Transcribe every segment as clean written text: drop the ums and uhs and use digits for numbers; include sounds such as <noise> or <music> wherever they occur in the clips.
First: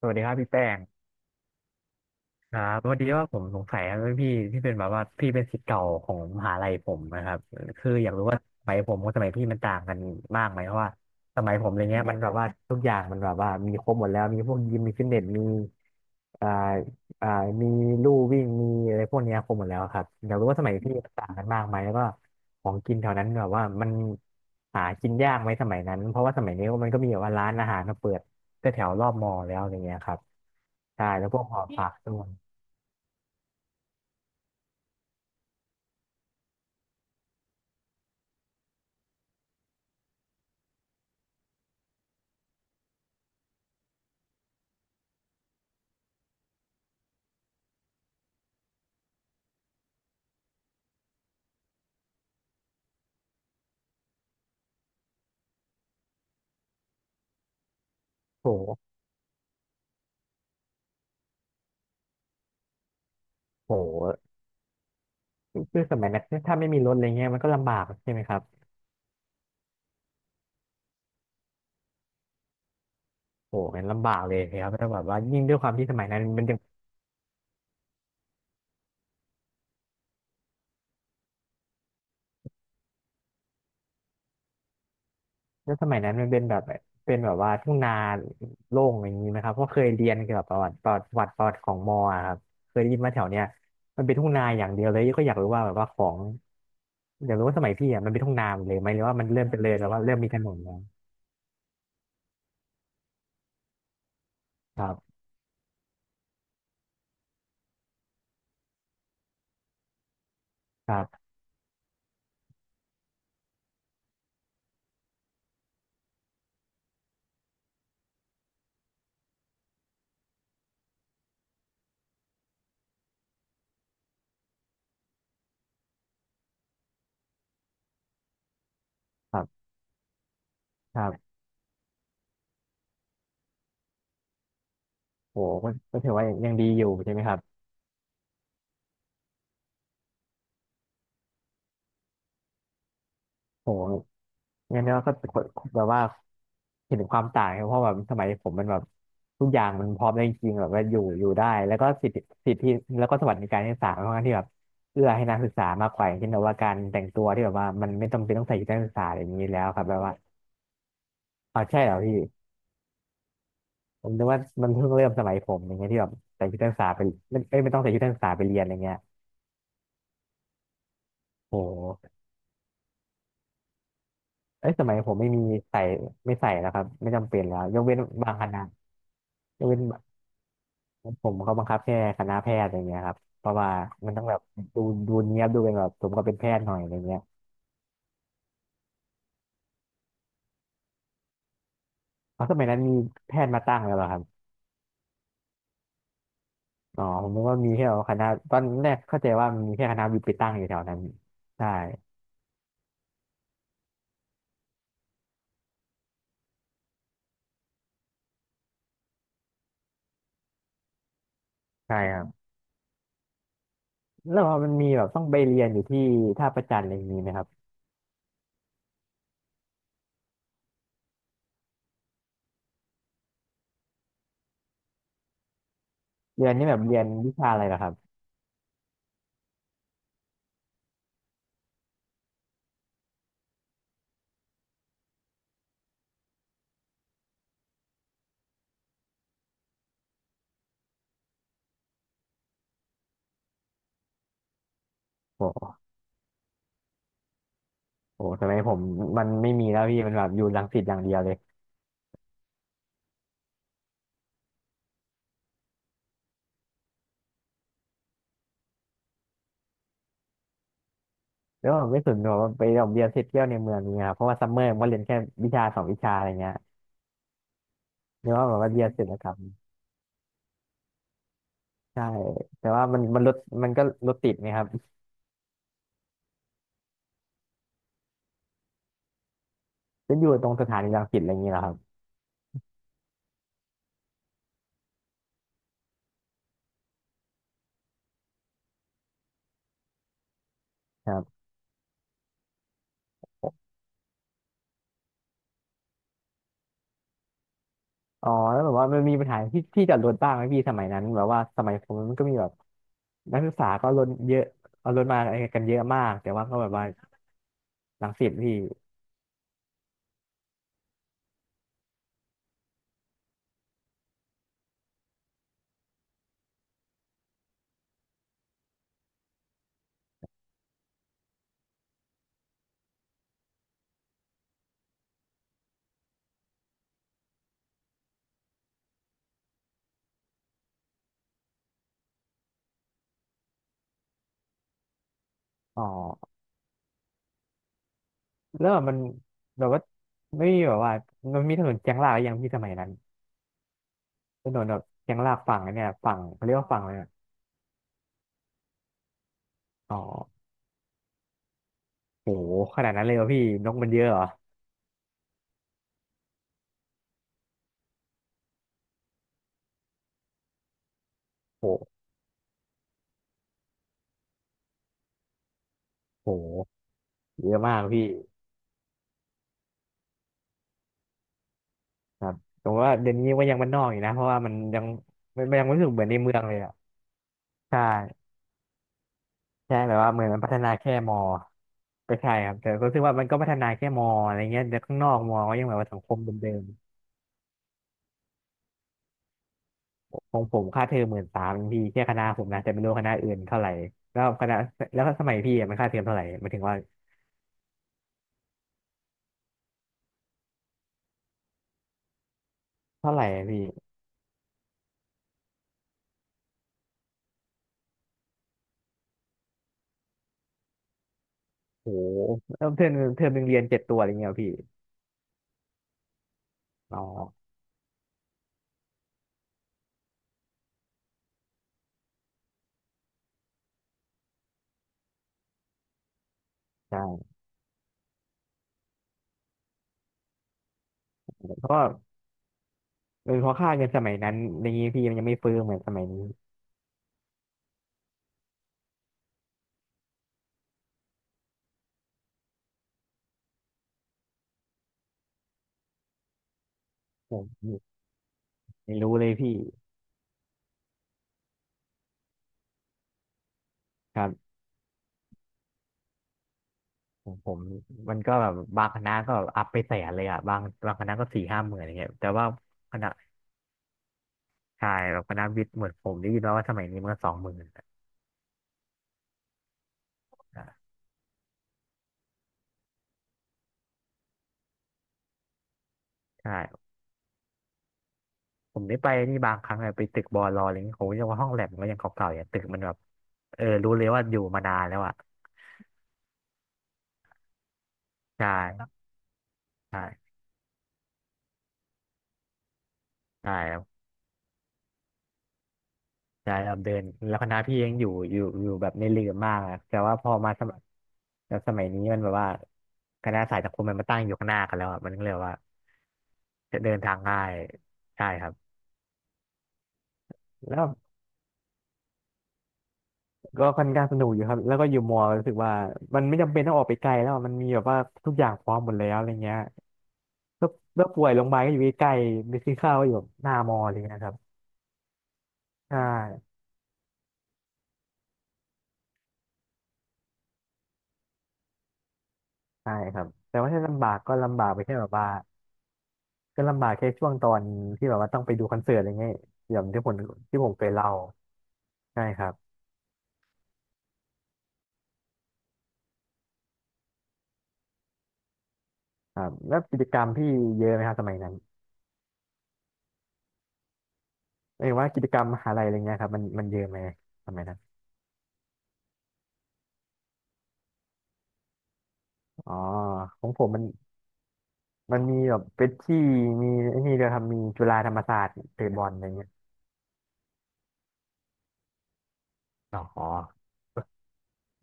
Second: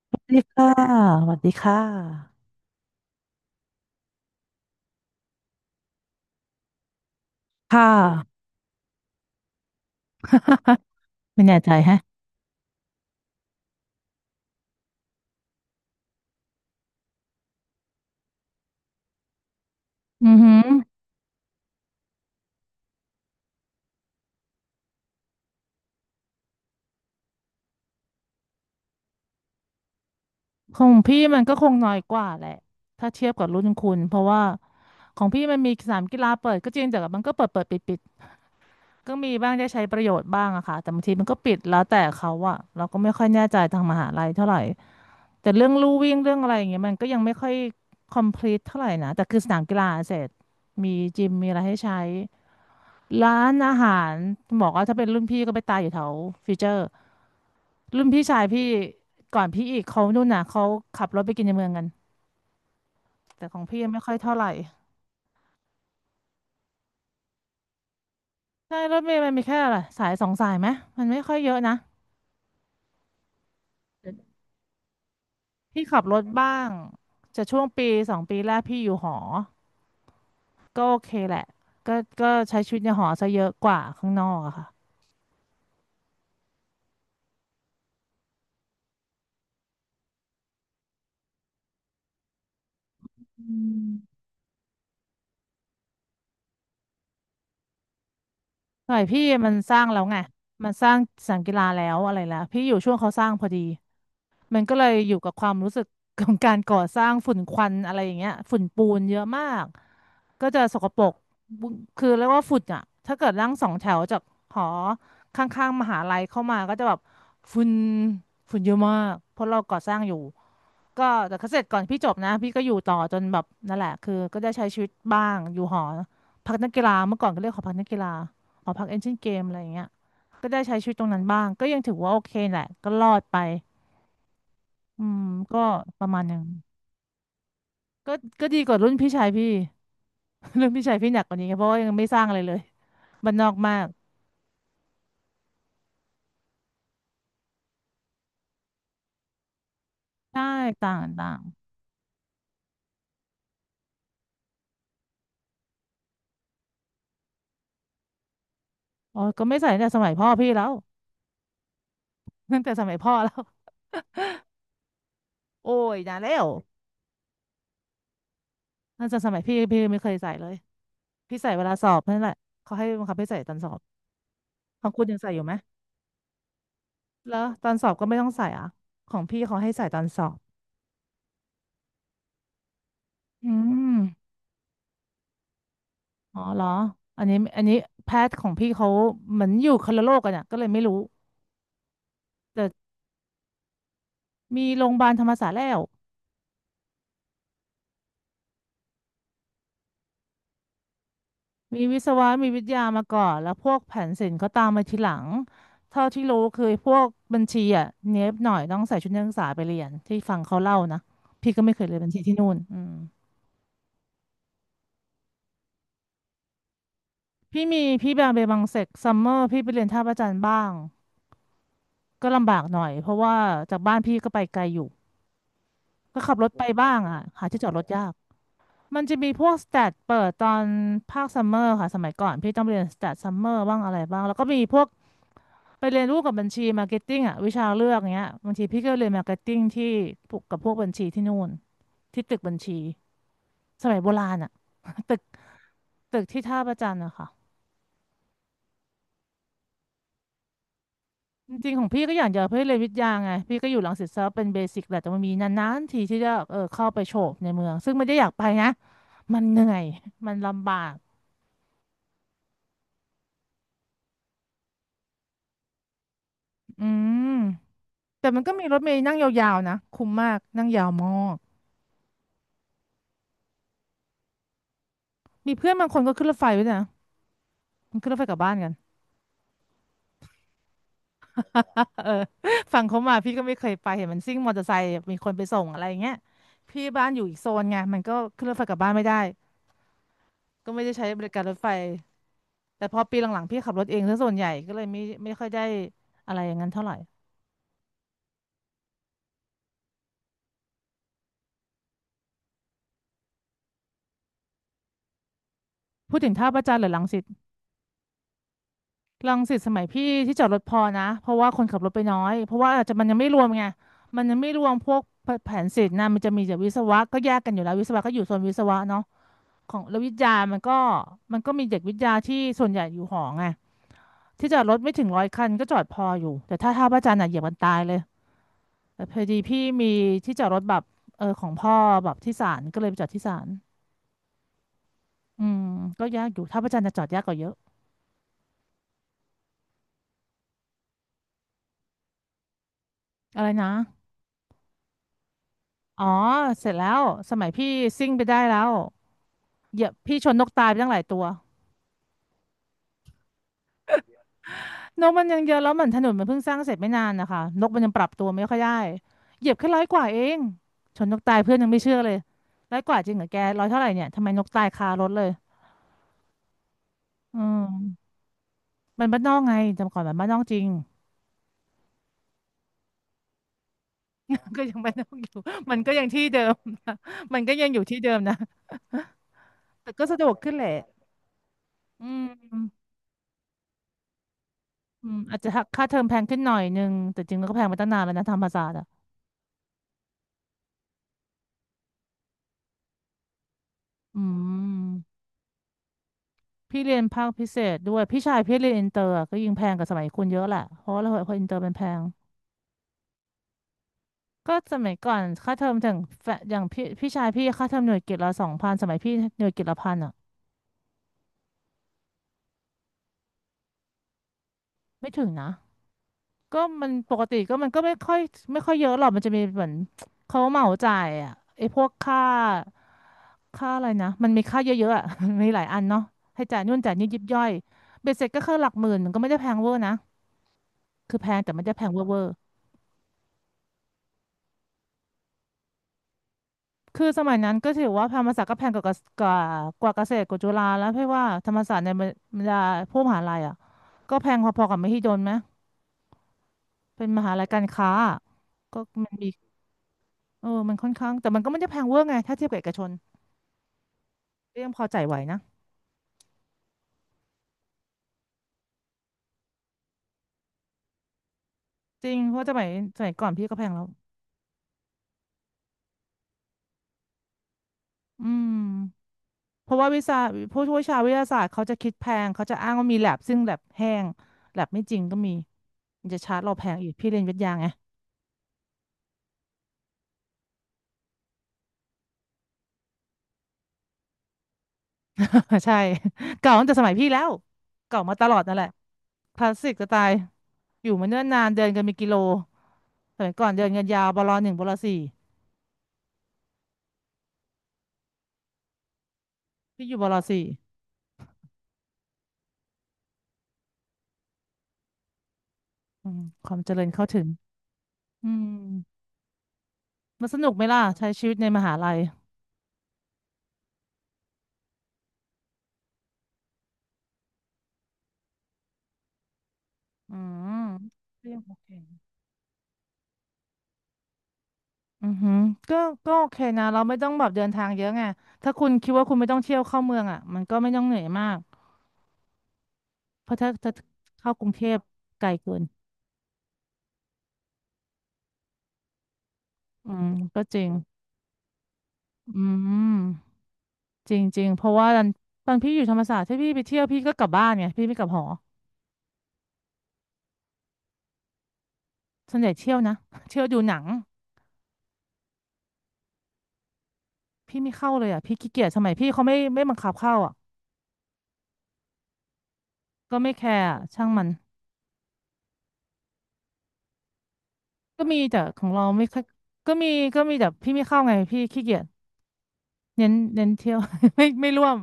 สสวัสวัดีสครับดีพี่ค่ะแป้ง สวัสดีค่ะครับพอดีว่าผมสงสัยครับพี่ที่เป็นแบบว่าพี่เป็นศิษย์เก่าของมหาลัยผมนะครับค่ะ คืออยากรู้ว่าสมัยผมกับสมัยพี่มันต่างกันมากไหมเพ <laughs> ราะว่าสไม่มัยแน่ผใจมอะไรแฮะเงี้ยมันแบบว่าทุกอย่างมันแบบว่ามีครบหมดแล้วมีพวกยิมมีฟิตเนสมีอ่าอ่ามีลู่วิ่งมีอะไรพวกเนี้ยครบหมดแล้วครับออืยาอกรู้หืว่าอสมัยพี่มันต่างกันมากไหมแล้วก็ของกินแถวนั้นแบบว่ามันหากินยากไหมสมัยนั้นเพราะว่าสมัยนี้มันก็มีแบบว่าร้านอาหารมาเปิดแถวๆรอบมอแล้วอะไรเงี้ยครับของใช่พี่แล้วพมัวนกก็หอคงผัน้อกยด้กวว่าย แหละถ้าเทียบกับรุ่นคุณเพราะว่าของพี่มันมีสนามกีฬาเปิดก็จริงแต่มันก็เปิดเปิดปิดปิดก็มีบ้างได้ใช้ประโยชน์บ้างอะค่ะแต่บางทีมันก็ปิดแล้วแต่เขาอะเราก็ไม่ค่อยแน่ใจทางมหาลัยเท่าไหร่แต่เรื่องลู่วิ่งเรื่องอะไรอย่างเงี้ยมันก็ยังไม่ค่อย complete เท่าไหร่นะแต่คือสนามกีฬาเสร็จมีจิมมีอะไรให้ใช้ ร้านอาหารบอกว่าถ้าเป็นรุ่นพี่ก็ไปตายอยู่แถวฟิวเจอร์รุ่นพี่ชายพี่โหก่อนพี่อีกเขานู่นน่ะเขาขับรถไปกินในเมืองกันแต่ของโหพี่ยังไม่ค่อยเท่าไหร่คือสมัยนั้นถ้าไม่มีรถอะไรเงี้ยมันก็ลำบากใช่ไหมครับใช่รถเมล์มันมีแค่อะไรสายสองสายไหมมันไม่ค่อยเยอะนะโหมันลำบากเลยครับถ้าแบบว่ายิ่งด้วยความพี่ที่สขับมัยรนั้ถนมันบ้ายังงจะช่วงปีสองปีแรกพี่อยู่หอก็โอเคแหละก็ก็ใช้ชีวิตในหอซะเยอะกว่าข้างนอกอะค่ะแล้วสมัยนั้นมันเป็นแบบเป็นแบบว่าทุ่งนาโล่งอย่างนี้ไหมครับเพราะเคยเรียนเกี่ยวกับประวัติของมออะครับเคยได้ยินมาแถวเนี้อืยมันเป็นมทุ่งนาอย่างเดียวเลยก็อยากรู้ว่าแบบว่าของอยากรู้ว่าสมัยพี่อ่ะมันเป็นทุ่งนาหมดเลยไหมสหมัรืยอว่าพี่มันเริ่มมันเป็นเลสยร้างแล้วแล้ว่าวเริ่ไงมมีถนนมัแล้นวสร้างสนามกีฬาแล้วอะไรแล้วพี่อยู่ช่วงเขาสร้างพอดี มันก็คเลรัยอยู่บกับความรู้สึกของการก่อสร้างฝุ่นควันอะไรอย่างเงี้ยฝุ่นปูนเยอะมากก็จะสกคปรัรกบบุคือเรียกว่าฝุ่นอ่ะถ้าเกิดนั่งสองแถวจากหอข้างๆมหาลัยเข้ามาก็จะแบบฝุ่นฝุ่นเยอะมากเพราะเราก่อสร้างอยู่ก็แต่ก็เสร็จก่อนพี่จบนะพี่ก็อยู่ต่อจนแบบนั่นแหละคือก็ได้ใช้ชีวิตบ้างอยู่หอพักนักกีฬาเมื่อก่อนก็เรียกหอพักนักกีฬาหอพักเอนจินเกคมรัอะไรอบย่างเงี้ยก็ได้ใช้ชีวิตคตรรังนั้นบบ้างก็ยังถือว่าโอเคแหละก็รอดไป อืมโหก็ก็ก็ประถือมาณว่าหนึ่งยังดีอยู่ใช่ไหมครับ ก็ก็ดีกว่ารุ่นพี่ชายพี่ <laughs> รุ่นพี่ชายพี่หนักกว่านี้ไงเพราะว่ายังไม่สร้างอะไรเลย <laughs> บ้านนอกมากโหงั้นเราก็แบบว่าเห็นถึงความต่างครับเพราะแบบสมัยผมมันแบบทุกอย่างมันพร้อมได้จใช่ริงๆแบบว่าต่าอยู่งอต่ายู่งได้แล้วก็สิทธิแล้วก็สวัสดิการที่ศาลค่อนข้างที่แบบเอื้อให้นักศึกษามากกว่าอย่างเช่นแบบว่าการแต่งตัวที่แบบว่ามันไม่จำเป็นต้องใส่ชุดนักศึกษาอะอ๋ไรออย่างก็นี้ไม่แล้วใส่ตั้คงรับแต่แบสบมัยว่าพ่อพี่แล้ว อ๋อใช่เหรอพี่ <laughs> ตั้งแต่สมัยพ่อแล้วผมนึกว่ามันเพิ่งเริ่มสมัยผมอโอ้ย่างเงี้ยยที่แบบนานแล้ใส่วชุดนักศึกษาไปไม่เอ้ยไม่ต้องใส่ชุดนักศึกษาไปเรียนอะไรเงี้ยตั้งแต่สมัยพี่ไม่เคยใส่เลยพี่ใส่โหเวลาสอบนั่นแหละเขาให้บังคับให้ใส่ตอนสอบเอ้ยขสองมัยคุณผยัมงไม่ใส่อมียู่ไหมใส่ไม่ใส่แล้วครับไม่จำแล้เป็นวแล้วตอนยกสอบเว้นก็ไม่ต้อบางงใส่คณะอ่ะของพี่เขายกให้เว้น ใส่ตอนสอบผมเขาบังคับแค่คณะแพทย์อะไรเงี้ยครับเพอืราะว่ามันต้องมแบบดูดูเนียบดูเป็นแบบสมกับเป็นอ๋อแพเหทรย์อหน่อยอะไรเงี้ยอันนี้อันนี้แพทย์ของพี่เขาเหมือนอยู่คนละโลกกันอ่ะก็เลยไม่รู้ เพราะสมัยนั้นมีแพทย์มาตั้งแล้วเหรอครับมีโรงพยาบาลธรรมศาสตร์แล้วอ๋อผมนึกว่ามีแค่คณะตอนแรกเข้าใจว่ามีแค่คณะวิทย์ไปตั้งอยู่แถวนั้นใช่มีวิศวะมีวิทยามาก่อนแล้วพวกแผนศิลป์เขาตามมาทีหลังเท่าที่รู้คือพวกบัญชีอ่ะเนี้ยบหน่อยต้องใส่ชุดนักศึกษาไปเรียนที่ฟังเขาเล่านะพี่ก็ไม่เคยเรีใช่ยนบัญคชีรับที่นู่นอืมแล้วพอมันมีแบบต้องไปเรียนอยู่ที่ท่าประจันอะไรอย่างนี้ไหมครับพี่มีพี่บางเบบังเซกซัมเมอร์พี่ไปเรียนท่าพระจันทร์บ้างก็ลำบากหน่อยเพราะว่าจากบ้านพี่ก็ไปไกลอยู่ก็ขับรเรีถยนไปนี่แบบบ้าเรีงยนอ่ะวิหาชาที่อะไรจอดเหรอรคถรับยากมันจะมีพวกสแตทเปิดตอนภาคซัมเมอร์ค่ะสมัยก่อนพี่ต้องเรียนสแตทซัมเมอร์บ้างอะไรบ้างแล้วก็มีพวก ไปเรียนรู้กับบัญชีมาร์เก็ตติ้งอ่ะวิชาเลือกเงี้ยบางทีพี่ก็เรียนมาร์เก็ตติ้งที่พวกกับพวกบัญชีที่นู่นที่ตึกบัญชีสมัยโบราณอ่ะตึกโอ้ตึกที่ท่าพระจันทร์อะค่ะโหสมัยผมมันไม่มีแล้วพี่มันแบบอยู่รังสิตอย่างเดียวเลยจริงๆของพี่ก็อยากจะเพื่อเรียนวิทยาไงพี่ก็อยู่รังสิตซะเป็นเบสิกแหละแต่มันมีนานๆทีที่จะเออเข้าไปโฉบในเมืองซึ่งไม่ได้อยากไปนะมันเหนื่อยมันลำบากแล้วผมไม่สนหรอกว่าไปโรงเรียนเสร็จเที่ยวในเมืองนี้ครับเพราะว่าซัมเมอร์ผมก็เรียนแค่วิชาสองวิชาอะไรเงี้ย อืมแต่เรียกมันว่าก็แบบมีว่ารถเรียนเมล์ศิลปนั่งกรรมยาวๆนะคุ้มมากนั่งยาวมากใช่แต่ว่ามันรถมันก็รถติดไงครับมีเพื่อนบางคนก็ขึ้นรถไฟด้วยนะมันขึ้นรถไฟกลับบ้านกัน จะอยู่ตรงสถานีรังสิตอะไรอย่างเงี้ยเหรอครับ <laughs> เออฝั่งเขามาพี่ก็ไม่เคยไปเห็นมันซิ่งมอเตอร์ไซค์มีคนไปส่งอะไรอย่างเงี้ยพี่บ้านอยู่อีกโซนไงมันก็ขึ้นรถไฟกลับบ้านไม่ได้ก็ไม่ได้ใช้ครับริบการรถไฟแต่พอปีหลังๆพี่ขับรถเองซะส่วนใหญ่ก็เลยไม่ค่อยได้อะไรอย่างนั้นเท่าไหร่อ๋อแล้วแบบว่ามันมีปัญหาที่จอดรถบ้างไหมพี่สมัยนั้นแบบว่าสมัยผมมันก็มีแบบนักศึกษาก็รถเยอะเอารถมากันเยอะมากพูดถึแต่งว่าท่าก็พระแบจับนทร์หว่ารือรังสิตรังสิตพี่รังสิตสมัยพี่ที่จอดรถพอนะเพราะว่าคนขับรถไปน้อยเพราะว่าอาจจะมันยังไม่รวมไงมันยังไม่รวมพวกแผนศิลป์นะมันจะมีแตกวิศวะก็แยกกันอยู่แล้ววิศวะก็อยู่โซนวิศวะเนาะของแล้ววิทยามันก็มีเด็กวิทยาที่ส่วนใหญ่อยู่หอไง ที่จอดรถไม่ถึงร้อยคันก็จอดพออยู่แต่ถ้าท่าพระจันทร์อ่ะเหยียบกันตายเลยแต่พอดีพี่มีที่จอดรถแบบของพ่อแบบที่ศาลก็เลยไปจอดที่ศาลอืมอ๋อก็ยากอยู่ท่าพระจันทร์จะจอดยากกว่าเยอะแล้วแบบมันแบบว่าไม่มีแบบว่ามันมีถนนเชียงรากหรือยังพี่สมัยนั้นอะไรนะถนนแบบเชียงรากฝั่งอันเนี่ยอ๋อฝั่งเขาเรียกเสว่าร็จฝั่งแล้อะไรวอะสมัยพี่ซิ่งไปได้แล้วเหยียบอ๋อพี่ชนนกตายไปตั้งหลายตัวโหขนาดนั้นเลยวะพี่นกมันเยอะเหรอนกมันยังเยอะแล้วเหมือนถนนมันเพิ่งสร้างเสร็จไม่นานนะคะนกมันยังปรับตัวไม่ค่อยได้เหยียบแค่ร้อยกว่าเองชนนกตายเพื่อนยังไม่โหเชื่อเลยร้อยกว่าจริงเหรอแกร้อยเท่าไหร่เนี่ยทำไมนกตายคารถเลยโห อืเยอะมากพี่ม มันบ้านนอกไงจำก่อนมันบ้านนอกจริง ครับผมว่าเดี๋ยวนี้ก็ยังบ้านนอกอยู่นะเพราะว่ามั <laughs> นก็ยังยังบ้านนอกอยู่ มันมันยัง <laughs> ไม่มันรู้สึก็กเหยัมืงอนในที่เมือเดิงเลมยอ่ะนะ <laughs> มันก็ยังอใช่ยู่ที่เดิมนะ <laughs> ใช่แต่แบบก็ว่าสะเหมืดอนวกมันพัขึ้นฒแหนาละแค่มออืก็มใช่ครับแต่ก็รู้สึกว่ามันก็พัฒนาแค่มออะไรเงี้ยแต่ข้างนอือมกมอาอจจะก็ยังแบบค่าว่าเทสัองมคแพมงขึ้นหเดิน่อยมนึงแต่จริงก็แพงมาตั้งนานแล้วนะธรรมศาสตร์อ่ะๆของผมค่าเทอมหมื่นสามพี่แค่คณะผมนะแต่ไม่รู้คณะอื่นเท่าไหร่อืแล้วคณะแล้วมสมัยพี่อะมันค่าเทอมเท่าไหร่หมายถึงว่าพี่เรียนภาคพิเศษด้วยพี่ชายพี่เรียนอินเตอร์อะก็ยิ่งแพงกว่าสมัยคุณเยอะแหละเพราะว่าเราพออินเตอร์มันแพงเท่าไหร่อะพี่ก็สมัยก่อนค่าเทอมถึงแฟอย่างพี่พี่ชายพี่ค่าเทอมหน่วยกิตละสองพันสมัยพี่หน่วยกิตละพันอ่ะโอ้โหเริ่มเทอมหนึ่งเรียนเจ็ดตัวอะไรเงี้ยเหรอพี่ไม่ถึงนะ ก็มันอ๋อปกติก็มันก็ไม่ค่อยเยอะหรอกมันจะมีเหมือนเขาเหมาจ่ายอ่ะไอ้พวกค่าอะไรนะมันมีค่าเยอะๆอ่ะ <laughs> มนมีหลายอันเนาะให้จ่ายนู่นจ่ายนี่ยิบใช่ย่อยเบ็ดเสร็จก็คือหลักหมื่นมันก็ไม่ได้แพงเวอร์นะคือแพงแต่ไม่เพได้ราะแพว่างเวอร์เวอร์เออเพราะค่าเงินสมัยนั้นอย่างนี้พี่มันยังไม่เฟ้อเหมือนสมัยนี้ คือสมัยนั้นก็ถือว่าธรรมศาสตร์ก็แพงกว่ากว่ากว่าเกษตรกว่าจุฬาแล้วเพราะว่าธรรมศาสตร์ในบรรดาพวกมหาลัยอ่ะก็แพงพอๆกับมหิดลไหมเป็นมหาผลัยมการค้าอะก็ไม่มัรู้นเลมียพี่มันค่อนข้างแต่มันก็ไม่ได้แพงเวอร์ไงถ้าเทียบกับเอกชน ครับก็ยังพอจ่ายไหวนะผมมันก็แบบบางคณะก็อัพไปแสนเลยอ่ะบางคณะก็สี่ห้าหมื่นอะไรจเงี้ริยงแต่เพราะว่าสมัยคณะก่อนพี่ก็แพงแล้วใช่แบบคณะวิทย์เหมือนผมได้ยินมาว่าสมัยนี้มันก็สองหมื่นอืมเพราะว่าวิชาผู้ช่วยอ่าชาวิทยาศาสตร์เขาจะคิดแพงเขาจะอ้างว่ามีแลบซึ่งแลบแห้งแลบไม่จริงก็มีมันจะชาร์จใช่เราแพงอีกพี่เรียนวิทยาไง ผมได้ไปนี่บางครั้งอะไปตึกบอลออะไรเงี้ยโหยังว่าห้องแลบมันก็ยังเก่าๆอย่างตึกมันแบบเออรู้เลยว่าอยู่มานานแล้วอ่ะ <laughs> ใช่เก่าตั้งแต่สมัยพี่แล้วเก่ามาตลอดใช่นั่นแหละคลาสสิกจะใช่ตายอยู่มาเนิ่นนานเดินกันเป็นกิโลสมัยก่อใช่ นเดินกันยาวบลหนึ่งบลสี่ใช่ครับเดินแล้วคณะพี่ยังอยู่แบบในเรือมากอะพี่อยู่แต่บลว่าพอสี่มาสมัครแล้วสมัยนี้มันแบบว่าคณะสายสังคมมันมาตั้งอยู่ข้างหน้ากันแล้วอะมันก็เลยว่าอืมความเจจะริญเดินเข้าทางถึงง่ายใช่อืคมรับมันสนุกไหมล่ะแล้วใช้ชีวิตในมหาลัยก็ค่อนข้างสนุกอยู่ครับแล้วก็อยู่มอรู้สึกว่ามันไม่จำเป็นต้องออกไปไกลแล้วอะมันมีแบบว่าทุกอย่างพร้อมหมดแล้วอะไรเงี้ยอืมแล้วแล้วป่ก็วยยัโรงงพโอยาบาลเค ก็อยู่ใกล้ๆไปซื้อข้าวก็อยู่แบบหน้ามออะไรเงี้ยครับอือหือก็ใช่โอเคนะเราไม่ต้องแบบเดินทางเยอะไงถ้าคุณคิดว่าคุณไม่ต้องเที่ยวเข้าเมืองอ่ะมันก็ไม่ต้องเหนื่อยมากใช่ครับเพราะถ้าแต่ว่าถ้าลำบากเข้าก็กรุงลำเทบากพไปแค่แบบไกว่า ลเกินก็ลำบากแค่ช่วงตอนที่แบบว่าต้องไปดูคอนเสิร์ตอะไรเงี้ยอย่างอืที่มผมก็จที่ริผงมเคยเล่าใช่คอืรับมจริงจริงเพราะว่าตอนพี่อยู่ธรรมศาสตร์ถ้าพี่ไปเที่ยวพี่ก็กลับบ้านไงพี่ไม่กลับหอครับแล้วกิจกรรมพี่เยอะไหมครับสมัยนั้นส่วนใหญ่เที่ยวนะ <laughs> เที่ยวดูหนังไม่ว่ากิจกรรมมหาลัยอะไรเงี้ยครับมันเยอะไหมสพี่มัยไม่นั้นเข้าเลยอ่ะพี่ขี้เกียจสมัยพี่เขาไม่บังคับเข้าอ่ะอ๋อก็ไม่ขแคองผร์มอะมันช่างมันมีแบบเป็ดที่มีไอ้นี่เดียวครับมีจุฬาก็ธรมีรมศาแต่สตร์ของเราเตะบไม่อลค่อะอยไรเงี้ยก็มีก็มีแต่พี่ไม่เข้าไงพี่ขี้เกียจเน้นอ๋อเที่ยว <laughs> ไม่ร่วม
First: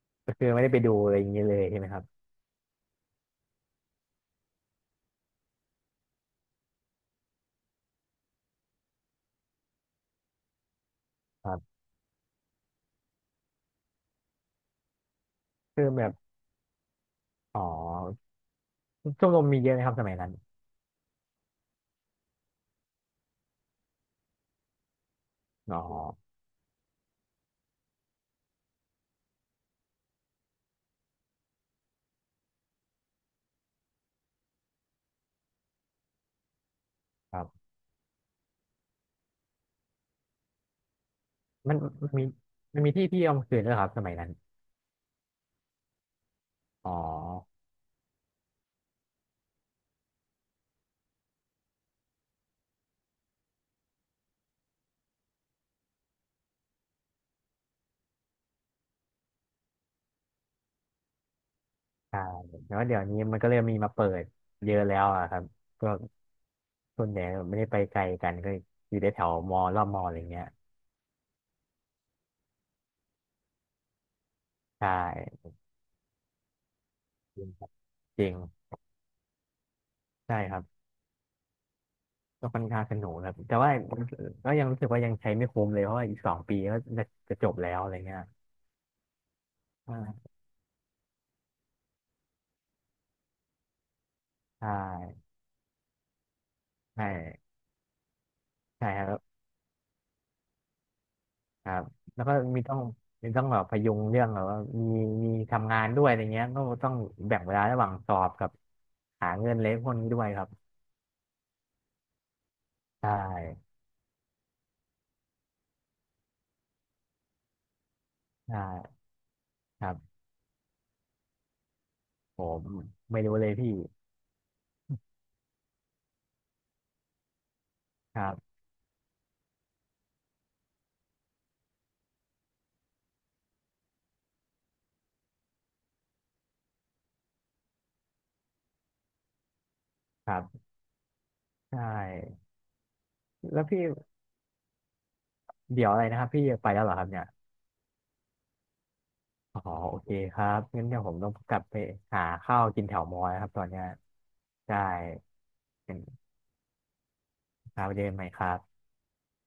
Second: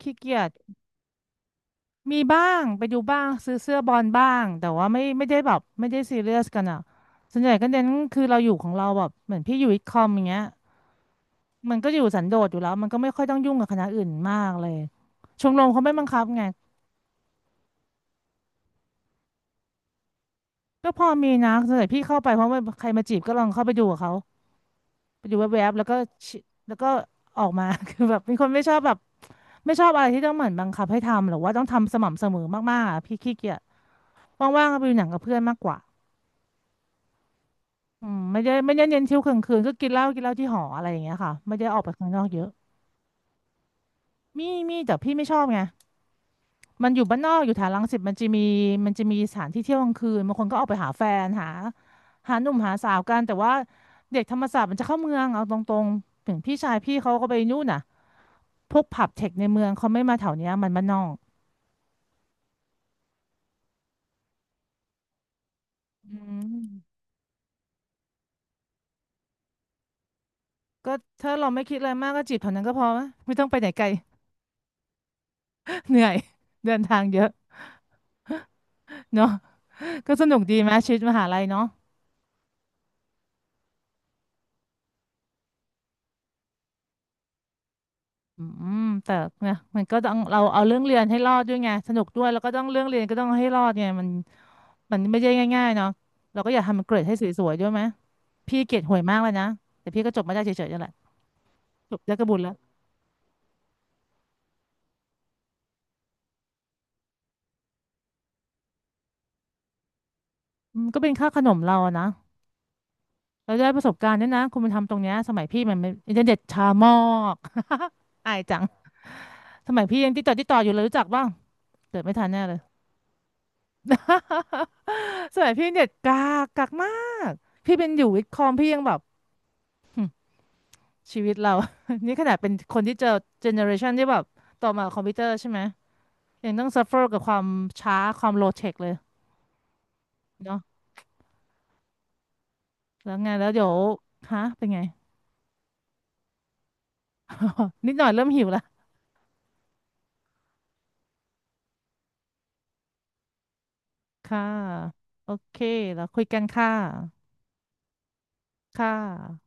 ขี้ก็เกียคือจไม่ได้ไปดูอะไรอย่างเงี้ยเลยใช่ไหมครับมีบ้างไปดูบ้างซื้อเสื้อบอลบ้างแต่ว่าไม่ได้แบบไม่ได้ซีเรียสกันอ่ะส่วนใหญ่ก็เน้นคือเราอยู่ของเราแบบเหมือนพี่อยู่วิทย์คอมอย่างเงี้ยครัมันบก็อยู่สันโดษอยู่แล้วมันก็ไม่ค่อยต้องยุ่งกับคณะอื่นมากเลยชมรมเขาคือไม่บัแบงบคับไงอ๋อชมรมมีเยอะไหมครับสมัยนั้นก็พอมีนะส่วนใหญ่พี่เข้าไปเพราะว่าใครมาจีบก็ลองเข้าไปดูกับเขาไปดูแวบอ๋ๆอแล้วก็ชิแล้วก็ออกมา <laughs> คือแบบเป็นคนไม่ชอบแบบไม่ชอบอะไรที่ต้องเหมือนบังคับให้ทำหรือว่าต้องทำสม่ำเสมอมากๆอะพี่ขี้เกียจว่างๆก็ไปดูหนังกับเพื่อนมากกว่า ครับอืมไม่ได้เน้นเที่ยวกลางคืนก็กินเหล้าที่หออะไรอย่างเงี้ยค่ะไม่ได้มัอนอกไปข้ามังนนอมีกเยอะมันมีที่เที่ยวกลางคืนด้วยครับสมัยนั้นมีมีแต่พี่ไม่ชอบไงมัอ๋นอ อยู่บ้านนอกอยู่แถวรังสิตมันจะมีสถานที่เที่ยวกลางคืนบางคนก็ออกไปหาแฟนหาหนุ่มหาสาวกันแต่ว่าเด็กธรรมศาสตร์มันจะเข้าเมืองเอาตรงๆถึงพี่ชายพี่เขาก็ไปนู่นน่ะพวกผับเทคในเมืองเขาไม่มาแถวเนี้ยมันบ้านนอกใช่แล้วเดี๋ยวนี้มันก็เริ่มมีมาเปิดเยอะแล้วอะครับก็กอืมส่วนใหญ่ไม่ได้ไปไกลกันก็อยู่ในแถวมอรอบมออะไรเงี้ยก็ถ้าเราไม่คิดอะไรมากก็จีบแถวนั้นก็พอไหมไม่ต้องไปไหนไกล ใช่ <laughs> เหนื่อยเดินทางเยอะจริงครับจริงเนาะก็สใช่นุกคดีรับไหมชีวิตมหาลัยเนาะ ก็ค่อนข้างสนุกครับแต่ว่าก็ยังรู้สึกว่ายังใช้ไม่คุ้มเลยเพราะว่าอีกสองปีก็จะจบแล้วอะไรเงี้ยอืมแต่เนี่ยมันก็ต้องอ่าเราเอาเรื่องเรียนให้รอดด้วยไงสนุกด้วยแล้วก็ต้องเรื่องเรียนก็ต้องให้รอดไงมันใชไม่่ใช่ง่ายๆเนาะเราก็อยากทำมันเกรใชดให้สว่ยๆด้วยไหมพี่เกรดใช่ห่วคยมารักบเลยนะแต่พี่ก็จบมาได้เฉยๆนั่นแหละครับจบได้แล้ก็วก็บุญแล้วมีต้องแบบพยุงเรื่องแบบว่ามีมีทำงานด้วยอะไรเงี้ยก็ต้องแบ่งเวลาระหว่างสอบกับหาเงินเลี้ยงคนนี้ด้วยครับอืมก็เป็นค่าขนมเราอะนะใชเราได้่ประสบการณ์ด้วยนะคุณไปทำตรงเนี้ยสมัยพี่มันไม่อินเทอร์เน็ตช้ามากอายจัใช่ งสมัคยรัพี่ยับงติดต่ออยู่เลยรู้จักบ้างเกิดไม่ทันผแน่เลยมไม่รู้เลยพี่สมัยพี่เน็ตกากมากพี่เป็นอยู่ควิทรัย์คอบมพี่ยังแบบ ชีวิตเรา <laughs> นี่ขนาดเป็นคนที่เจอเจเนอเรชันที่แบบต่อมาคอมพิวเตอร์ใช่ไหมยังต้องซัฟเฟอร์กับความช้าความโลเทคเลยครัเนาะบใช่แล้วไงแล้วแล้เดี๋วยวพี่ฮะเป็นไง เดี๋ยวอะไรนะครับพี่ไปแล้วเหรอครับเนี่ยนิดหน่อยเริ่มหิวละอ๋อโอเคครับงั้นเดี๋ยวผมต้องกลับไปหาข้าวกินแถวมอแล้วครับตอนเนี้ยค่ะได้โอเคเป็นแล้วคุยกันค่ะครับไปเจอกันใหม่ครัคบ่ะ